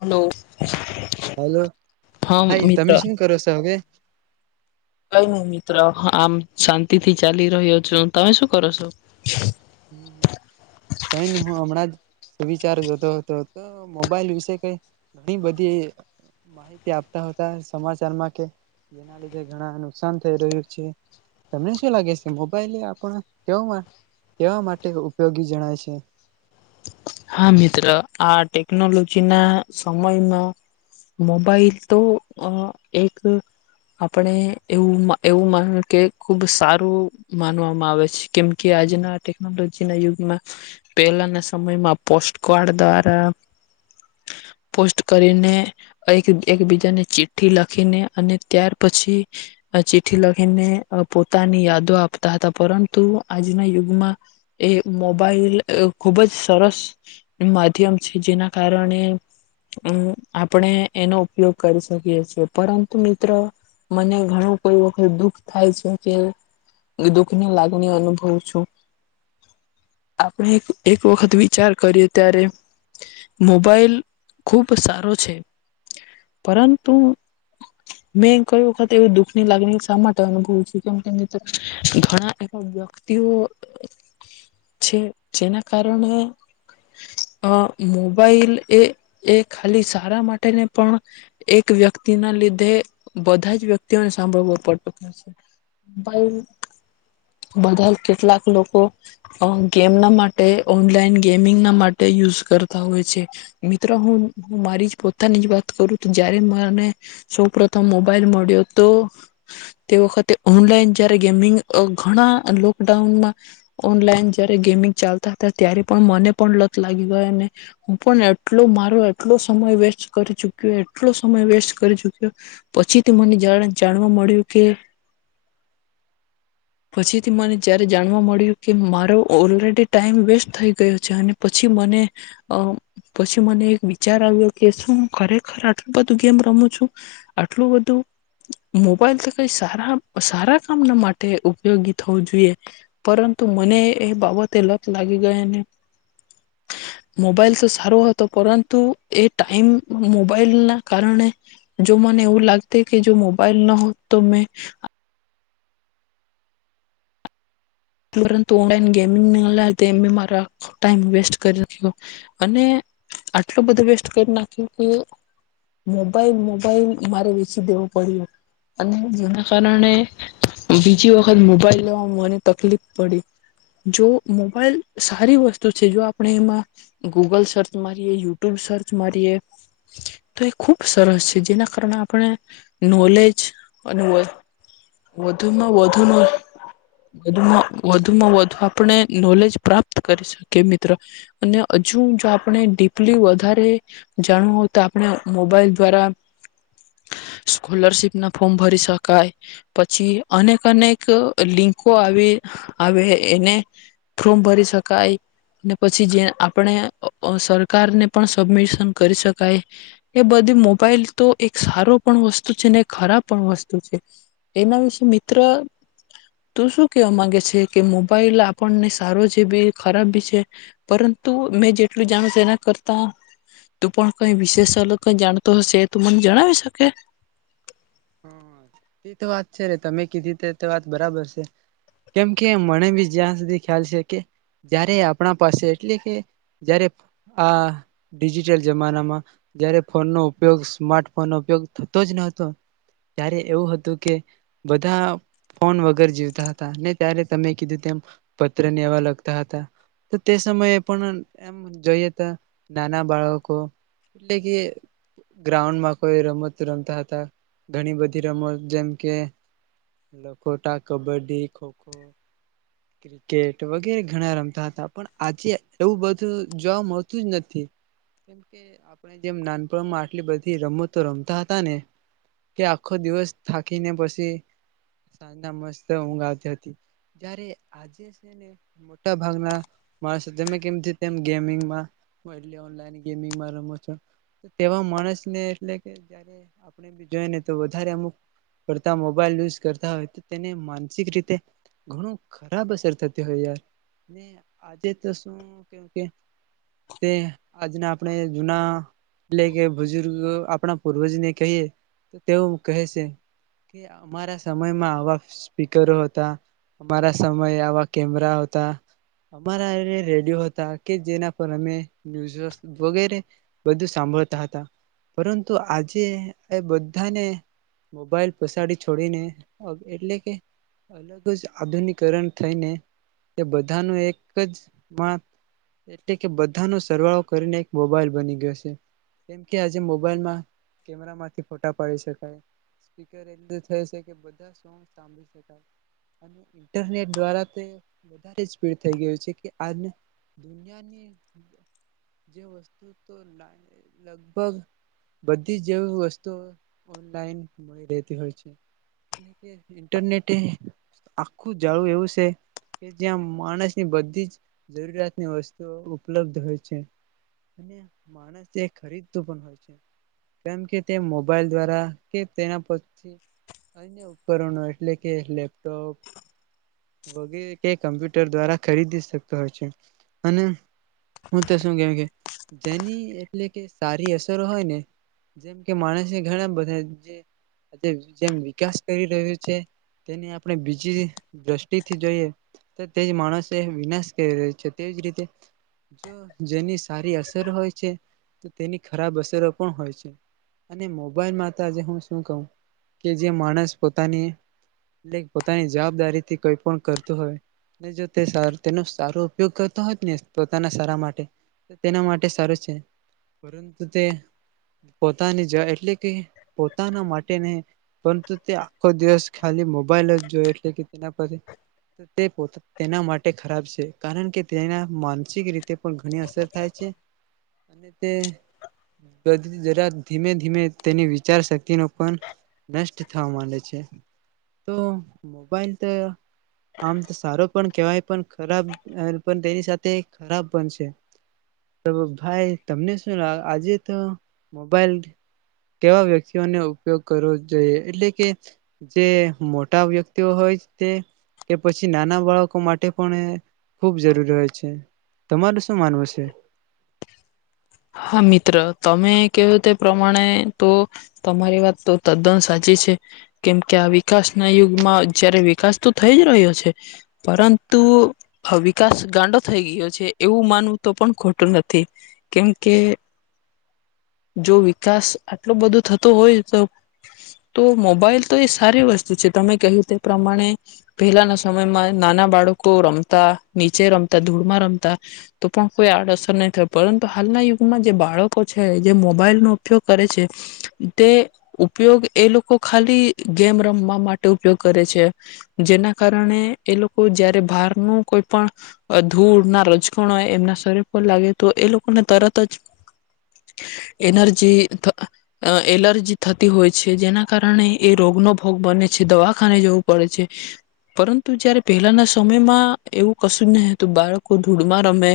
Hello. Hello હા ભાઈ, મિત્ર તમે શું કરો છો હવે? કઈ નહીં મિત્ર, આમ શાંતિથી ચાલી રહ્યો છો. તમે શું કરો છો? કંઈ નહીં, હું હમણાં જ વિચાર જોતો હતો, તો મોબાઈલ વિશે કઈ ઘણી બધી માહિતી આપતા હતા સમાચારમાં કે જેના લીધે ઘણા નુકસાન થઈ રહ્યું છે. તમને શું લાગે છે, મોબાઈલ એ આપનો કેવ? કેવા માટે ઉપયોગી જણાય છે? હા મિત્ર, આ ટેકનોલોજી ના સમયમાં મોબાઈલ તો એક આપણે એવું એવું મા કે ખુબ સારું માનવામાં આવે છે, કેમ કે આજના ટેકનોલોજી ના યુગમાં પહેલાના સમયમાં પોસ્ટ કાર્ડ દ્વારા પોસ્ટ કરીને એક એકબીજાને ચિઠ્ઠી લખીને અને ત્યાર પછી ચિઠ્ઠી લખીને પોતાની યાદો આપતા હતા, પરંતુ આજના યુગમાં એ મોબાઈલ ખુબ જ સરસ. માધ્યમ છે, જેના કારણે એમ આપને એનો ઉપયોગ કરી શકીએ છીએ, પરંતુ મિત્ર, મને ઘણું કોઈ વખતે એવું થાય છે કે હું દુઃખની લાગણી અનુભવ છુ. આપને એક વખત વિચાર કરીએ ત્યારે મોબાઈલ ખુબ સારો છે, પરંતુ મેં ક વખતેત એ દુઃખ ની લાગણી શા માટે અનુભવું છ કેમ કે મ ઘણા એવા વ્યક્તિઓ છે જેના કારણે અ મોબાઈલ એ એ ખાલી સારા માટે ને પણ એક વ્યક્તિ ના લીધે બધા જ વ્યક્તિઓને સાંભળવો પડતો મોબાઈલ બધા કેટલાક લોકો અ ગેમના માટે ઓનલાઈન ગેમિંગના માટે યુઝ કરતા હોય છે મિત્રો હું મારી જ પોતાની જ વાત કરું તો જ્યારે મને સૌ પ્રથમ મોબાઈલ મળ્યો તો તે વખતે ઓનલાઈન જ્યારે ગેમિંગ ઘણા લોકડાઉનમાં ઓનલાઈન જ્યારે ગેમિંગ ચાલતા હતા ત્યારે પણ મને પણ લત લાગી ગયોને હું પણ એટલો મારો એટલો સમય વેસ્ટ કરી ચુક્યો એટલો સમય વેસ્ટ કરી ચુક્યો પછીથી મને જ્યારે જાણવા મળ્યું કે પછીથી મને જયારે જાણવા મળ્યું કે મારો ઓલરેડી ટાઈમ વેસ્ટ થઈ ગ ગયો છે અને પછી મને પછી મને એક વિચાર આવ્યો કે શું ખરેખર આટલું બધું ગેમ રમું છું આટલું બધું મોબાઈલથી કઈ સારા સારા કામના માટે ઉપયોગી થવું જોઈએ પરંતુ મને એ બાબતે લત લાગી ગઈ અને મોબાઈલ તો સારો હતો પરંતુ એ ટાઈમ મોબાઈલ ના કારણે જો મને એવું લાગત કે જો મોબાઈલ ન હોત તો મેં પર ઓન ગેમિંગ મારો ટાઈમ વેસ્ટ કરી નાખ્યો. અને આટલો બધો વેસ્ટ કરી નાખ્યો કે મોબાઈલ મોબાઈલ મારે વેચી દેવો પડ્યો અને જેના કારણે બીજી વખત મોબાઈલ લેવાવામાં મને તકલીફ પડી. જો મોબાઈલ સારી વસ્તુ છે જો આપણે એમાં ગૂગલ સર્ચ મારીએ યુટ્યુબ સર્ચ મારીએ તો એ ખૂબ સરસ છે જેના કારણે આપણે નોલેજ અને વધુમાં વધુનો વધુમાં વધુમાં વધુ આપણે નોલેજ પ્રાપ્ત કરી શકીએ મિત્ર અને હજુ જો આપણે ડીપલી વધારે જાણવું હો તો આપણે મોબાઈલ દ્વારા સ્કોલરશીપ ના ફોર્મ ભરી શકાય પછી અનેક અનેક લિંકો આવી આવે એને ફોમ ભરી શકાય અને પછી જે આપણે અ અ સરકારને પણ સબમિશન કરી શકાય એ બધી મોબાઈલ તો એક સારો પણ વસ્તુ છે ને ખરાબ પણ વસ્તુ છે એના વિશે મિત્ર તું શું કેવા માંગ કે મોબાઈલ આપણને સારો છે બી ખરાબ બી છે પરંતુ મેં જેટલું જાણ એના કરતા તું પણ કઈ વિશેષ અલગ ક જાણતો હશે તું મને જણાવી શકે. તે તો વાત છે તમે કીધી ત તો વાત બરાબર છે કેમ કે મને બી જ્યાં સુધી ખ્યાલ છે કે જયારે આપણા પાસે એટલે કે જયારે આ ડિજિટલ જમાનામાં જયારે ફોનનો ઉપયોગ સ્માર્ટ ફોન નો ઉપયોગ થતો જ નતો. ત્યારે એવું હતું કે બધા ફોન વગર જીવતા હતા ને ત્યારે તમે કીધું તેમ પત્ર ને એવા લગતા હતા તો તે સમયે પણ એમ જોઈએ ત નાના બાળકો એટલે કે ગ્રાઉન્ડમાં કોઈ રમત રમતા હતા. ઘણી બધી રમત જેમ કે લખોટા, કબડ્ડી, ખોખો, ક્રિકેટ વગેરે ઘણા રમતા હતા પણ આજે એવું બધું જોવા મળતું જ નથી કેમકે આપણે જેમ નાનપણમાં આટલી બધી રમતો તો રમતા હતા ને એ આખો દિવસ થાકી ને પછી સાંજના મસ્ત ઊંઘ આવતી હતી ત્યારે આજે છેને મોટા ભાગના માણસ કેમ તેમ ગેમિંગમાં રમે છે તેવા માણસને એટલે કે જ આપણે જોઈને તો વધારે અમુક પડતા મોબાઈલ યુઝ કરતા હોય તો તેને માનસિક રીતે ઘણું ખરાબ અસર થતી હોય યાર આજે તો શું કે કે તે આજના આપણે જુના એટલે કે બુજુર્ગ આપણા પૂર્વજને કહીએ તો તેઓ કહે છે કે અમારા સમયમાં આવા સ્પીકરો હતા અમારા સમયે આવા કેમેરા હતા અમારા એ રેડિયો હતા કે જેના પર અમે ન્યૂઝ વગેરે બધું સાંભળતા હતા પરંતુ આજે એ બ બધાને મોબાઈલ પસાડી છોડીને એટલે કે અલગ જ આધુનિકરણ થઈને એ બધાનું એક જ એટલે કે બધાનો સરવાળો કરીને એક મોબાઈલ બની ગયો છે કેમ કે આજે મોબાઈલમાં કેમેરામાંથી ફોટા પાડી શકાય, સ્પીકર એટલું થય છે કે બધા સો સાંભળી શકાય અને ઇન્ટરનેટ દ્વારા તે બધારે સ્પીડ થઈ ગયું છે કે [unintelligible] આ દુનિયાની જે વસ્તુ તો લગભગ બધી જેવી વસ્તુ ઓનલાઈન મળી રહેતી હોય છે. ઇન્ટરનેટ આખું જાળું એવું છે કે જ્યાં માણસની બધી જ જરૂરિયાતની વસ્તુઓ ઉપલબ્ધ હોય છે અને માણસ તે ખરીદતું પણ હોય છે કેમ કે તે મોબાઈલ દ્વારા કે તેના પી અન્ય ઉપકરણો એટલે કે લેપટોપ વગેરે કે કમ્પ્યુટર દ્વારા ખરીદી શકતો હોય છે અને હું તો શું કે કે જેની એટલે કે સારી અસરો હોય ને જેમ કે માણ ઘણા બધા જે જેમ વિકાસ કરી રહ્યું છે તેની આપણે બીજી દ્રષ્ટિથી જોઈએ તો તેજ માણસે વિનાશ કરી રહી છે તેવીજ રીતે જો જેની સારી અસર હોય છે તો તેની ખરાબ અસરો પણ હોય છે. અને મોબાઈલમાં તો આજે હું શું કહું કે જે માણસ પોતાની એટલે પોતાની જવાબદારીથી કોઈ પણ કરતું હોય ને જો તે સાર તેનો સારો ઉપયોગ કરતો હોત ને પોતાના સારા માટે તો તેના માટે સારું છે પરંતુ તે પોતાની જાય એટલે કે પોતાના માટે નહીં પરંતુ તે આખો દિવસ ખાલી મોબાઈલ જ જોઈ એટલે કે તેના પર તે પો તેના માટે ખરાબ છે કારણ કે તેના માનસિક રીતે પણ ઘણી અસર થાય છે અને તે જરા ધીમે ધીમે તેની વિચાર શક્તિનો પણ નષ્ટ થવા માંડે છે તો મોબાઈલ તો આમ તો સારો પણ કહેવાય પણ ખરાબ પણ તેની સાથે ખરાબ પણ છે તો ભાઈ તમને શું આજે તો મોબાઈલ કેવા વ્યક્તિઓને ઉપયોગ કરવો જોઈએ એટલે કે જે મોટા વ્યક્તિઓ હોય તે કે પછી નાના બાળકો માટે પણ એ ખૂબ જરૂરી હોય છે. તમાર શું માનવું છે? હા મિત્ર તમે કહ્યું તે પ્રમાણે તો તમારી વાત તો તદ્દન સાચી છે કેમકે આ વિકાસના યુગમાં જયારે વિકાસ તો થઈ જ રહ્યો છે. પરંતુ વિકાસ ગાંડો થઈ ગયો છે એવું માનવું તો પણ ખોટું નથી. કેમકે જો વિકાસ આટલો બધો થતો હોય તો તો મોબાઈલ તો એ સારી વસ્તુ છે તમે કહ્યું તે પ્રમાણે પહેલાના સમયમાં નાના બાળકો રમતા નીચે રમતા ધૂળમાં રમતા તો પણ કોઈ આડઅસર નહી થાય પરં હાલના યુગમાં જે બાળકો છે, જે મોબાઈલનોો ઉપયોગ કરે છે તે ઉપયોગ એ લોકો ખાલી ગેમ રમવા માટે ઉપયોગ કરે છે. જેના કારણે એ લોકો જયારે બહારનું કોઈ પણ ધૂળ ના રજકણ હોય એમના શરીર પર લાગે તો એ લોક તરત જ એનર્જી અ એલર્જી થતી હોય છે જેના કારણે એ રોગનોો ભોગ બને છે, દવાખાને જવું પડે છે પરંતુ જયારે પહેલાના સમયમાં એવું કશું જ નહી હતું, બાળકો ધૂળમાં રમે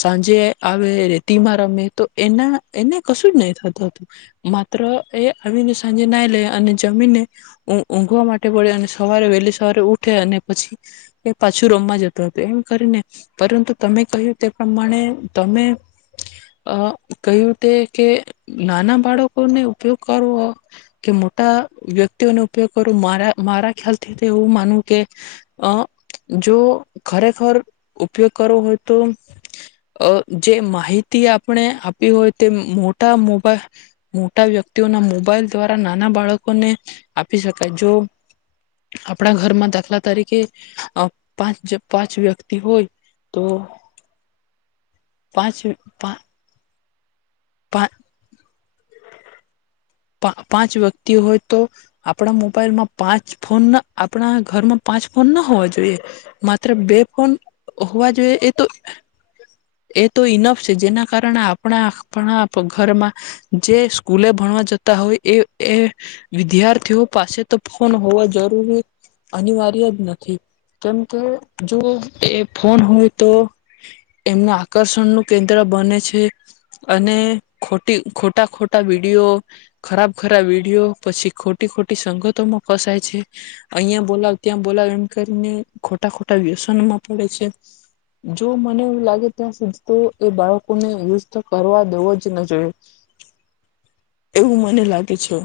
સાંજે રેતીમાં રમે તો એના એને કશું જ નહી થતું હતું માત્ર એ આવીને સાંજે નાહી લે અને જમીનને ઊંઘ ઊંઘવા માટે પડે અને સવારે વહેલી સવારે ઉઠે અને પછી એ પાછું રમવા જતું હતું એમ કરીને પરંતુ તમે કહ્યું તે પ્રમાણે તમે અ કહ્યું તે કે નાના બાળકોને ઉપયોગ કરવો કે મોટા વ્યક્તિઓને ઉપયોગ કરવો મારા મારા ખ્યાલથી એવું માનવું કે અ જો ખરેખર ઉપયોગ કરવો હોય તો અ જે માહિતી આપણે આપી હોય તે મોટા મોબાઈ મોટા વ્યક્તિઓના મોબાઈલ દ્વારા નાના બાળકોને આપી શકાય જો આપણા ઘરમાં દાખલા તરીકે પાંચ પાંચ વ્યક્તિ હોય તો પાંચ પાં પા પા પાંચ વ્યક્તિ હોય તો આપણા મોબાઈલમાં પાંચ ફોન ના આપણા ઘરમાં પાંચ ફોન ના હોવા જોઈએ માત્ર બે ફોન હોવા જોઈએ એ તો એ તો ઈનફ છે જેના કારણે આપણા આપણા ઘરમાં જે સ્કૂલે ભણવા જતા હોય એ એ વિદ્યાર્થીઓ પાસે તો ફોન હોવા જરૂરી અનિવાર્ય જ નથી. કેમકે જો એ ફોન હોય તો એમ આકર્ષણ ન કેન્દ્ર બને છે અને ખોટી ખોટા ખોટા વિડીયો ખરાબ ખરાબ વિડીયો પછી ખોટી ખોટી સંગતોમાં ફસાય છે. અહીંયા બોલાવ ત્યાં બોલાવ એમ કરીને ખોટા ખોટા વ્યસનોમાં પડે છે જો મને એવું લાગે ત્યાં સુધી તો એ બાળકોને યુઝ તો કરવા દેવો જ ન જોઈએ, એવું મને લાગે છે.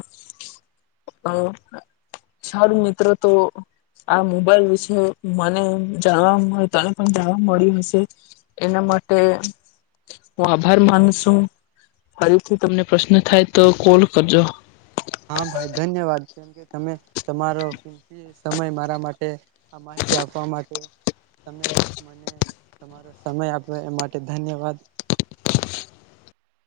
સારું મિત્રો તો આ મોબાઈલ વિશે મને જાણવા તને પણ જાણવા મળ્યું હશે. એના માટે હું આભાર માન છું ફરીથી તમને પ્રશ્ન થાય તો કોલ કરજો. હા, ભાઈ ધન્યવાદ. તમે તમારો કિંમતી સમય મારા માટે આ માહિતી આપવા માટે તમે મને તમારો સમય આપો એ માટે ધન્યવાદ.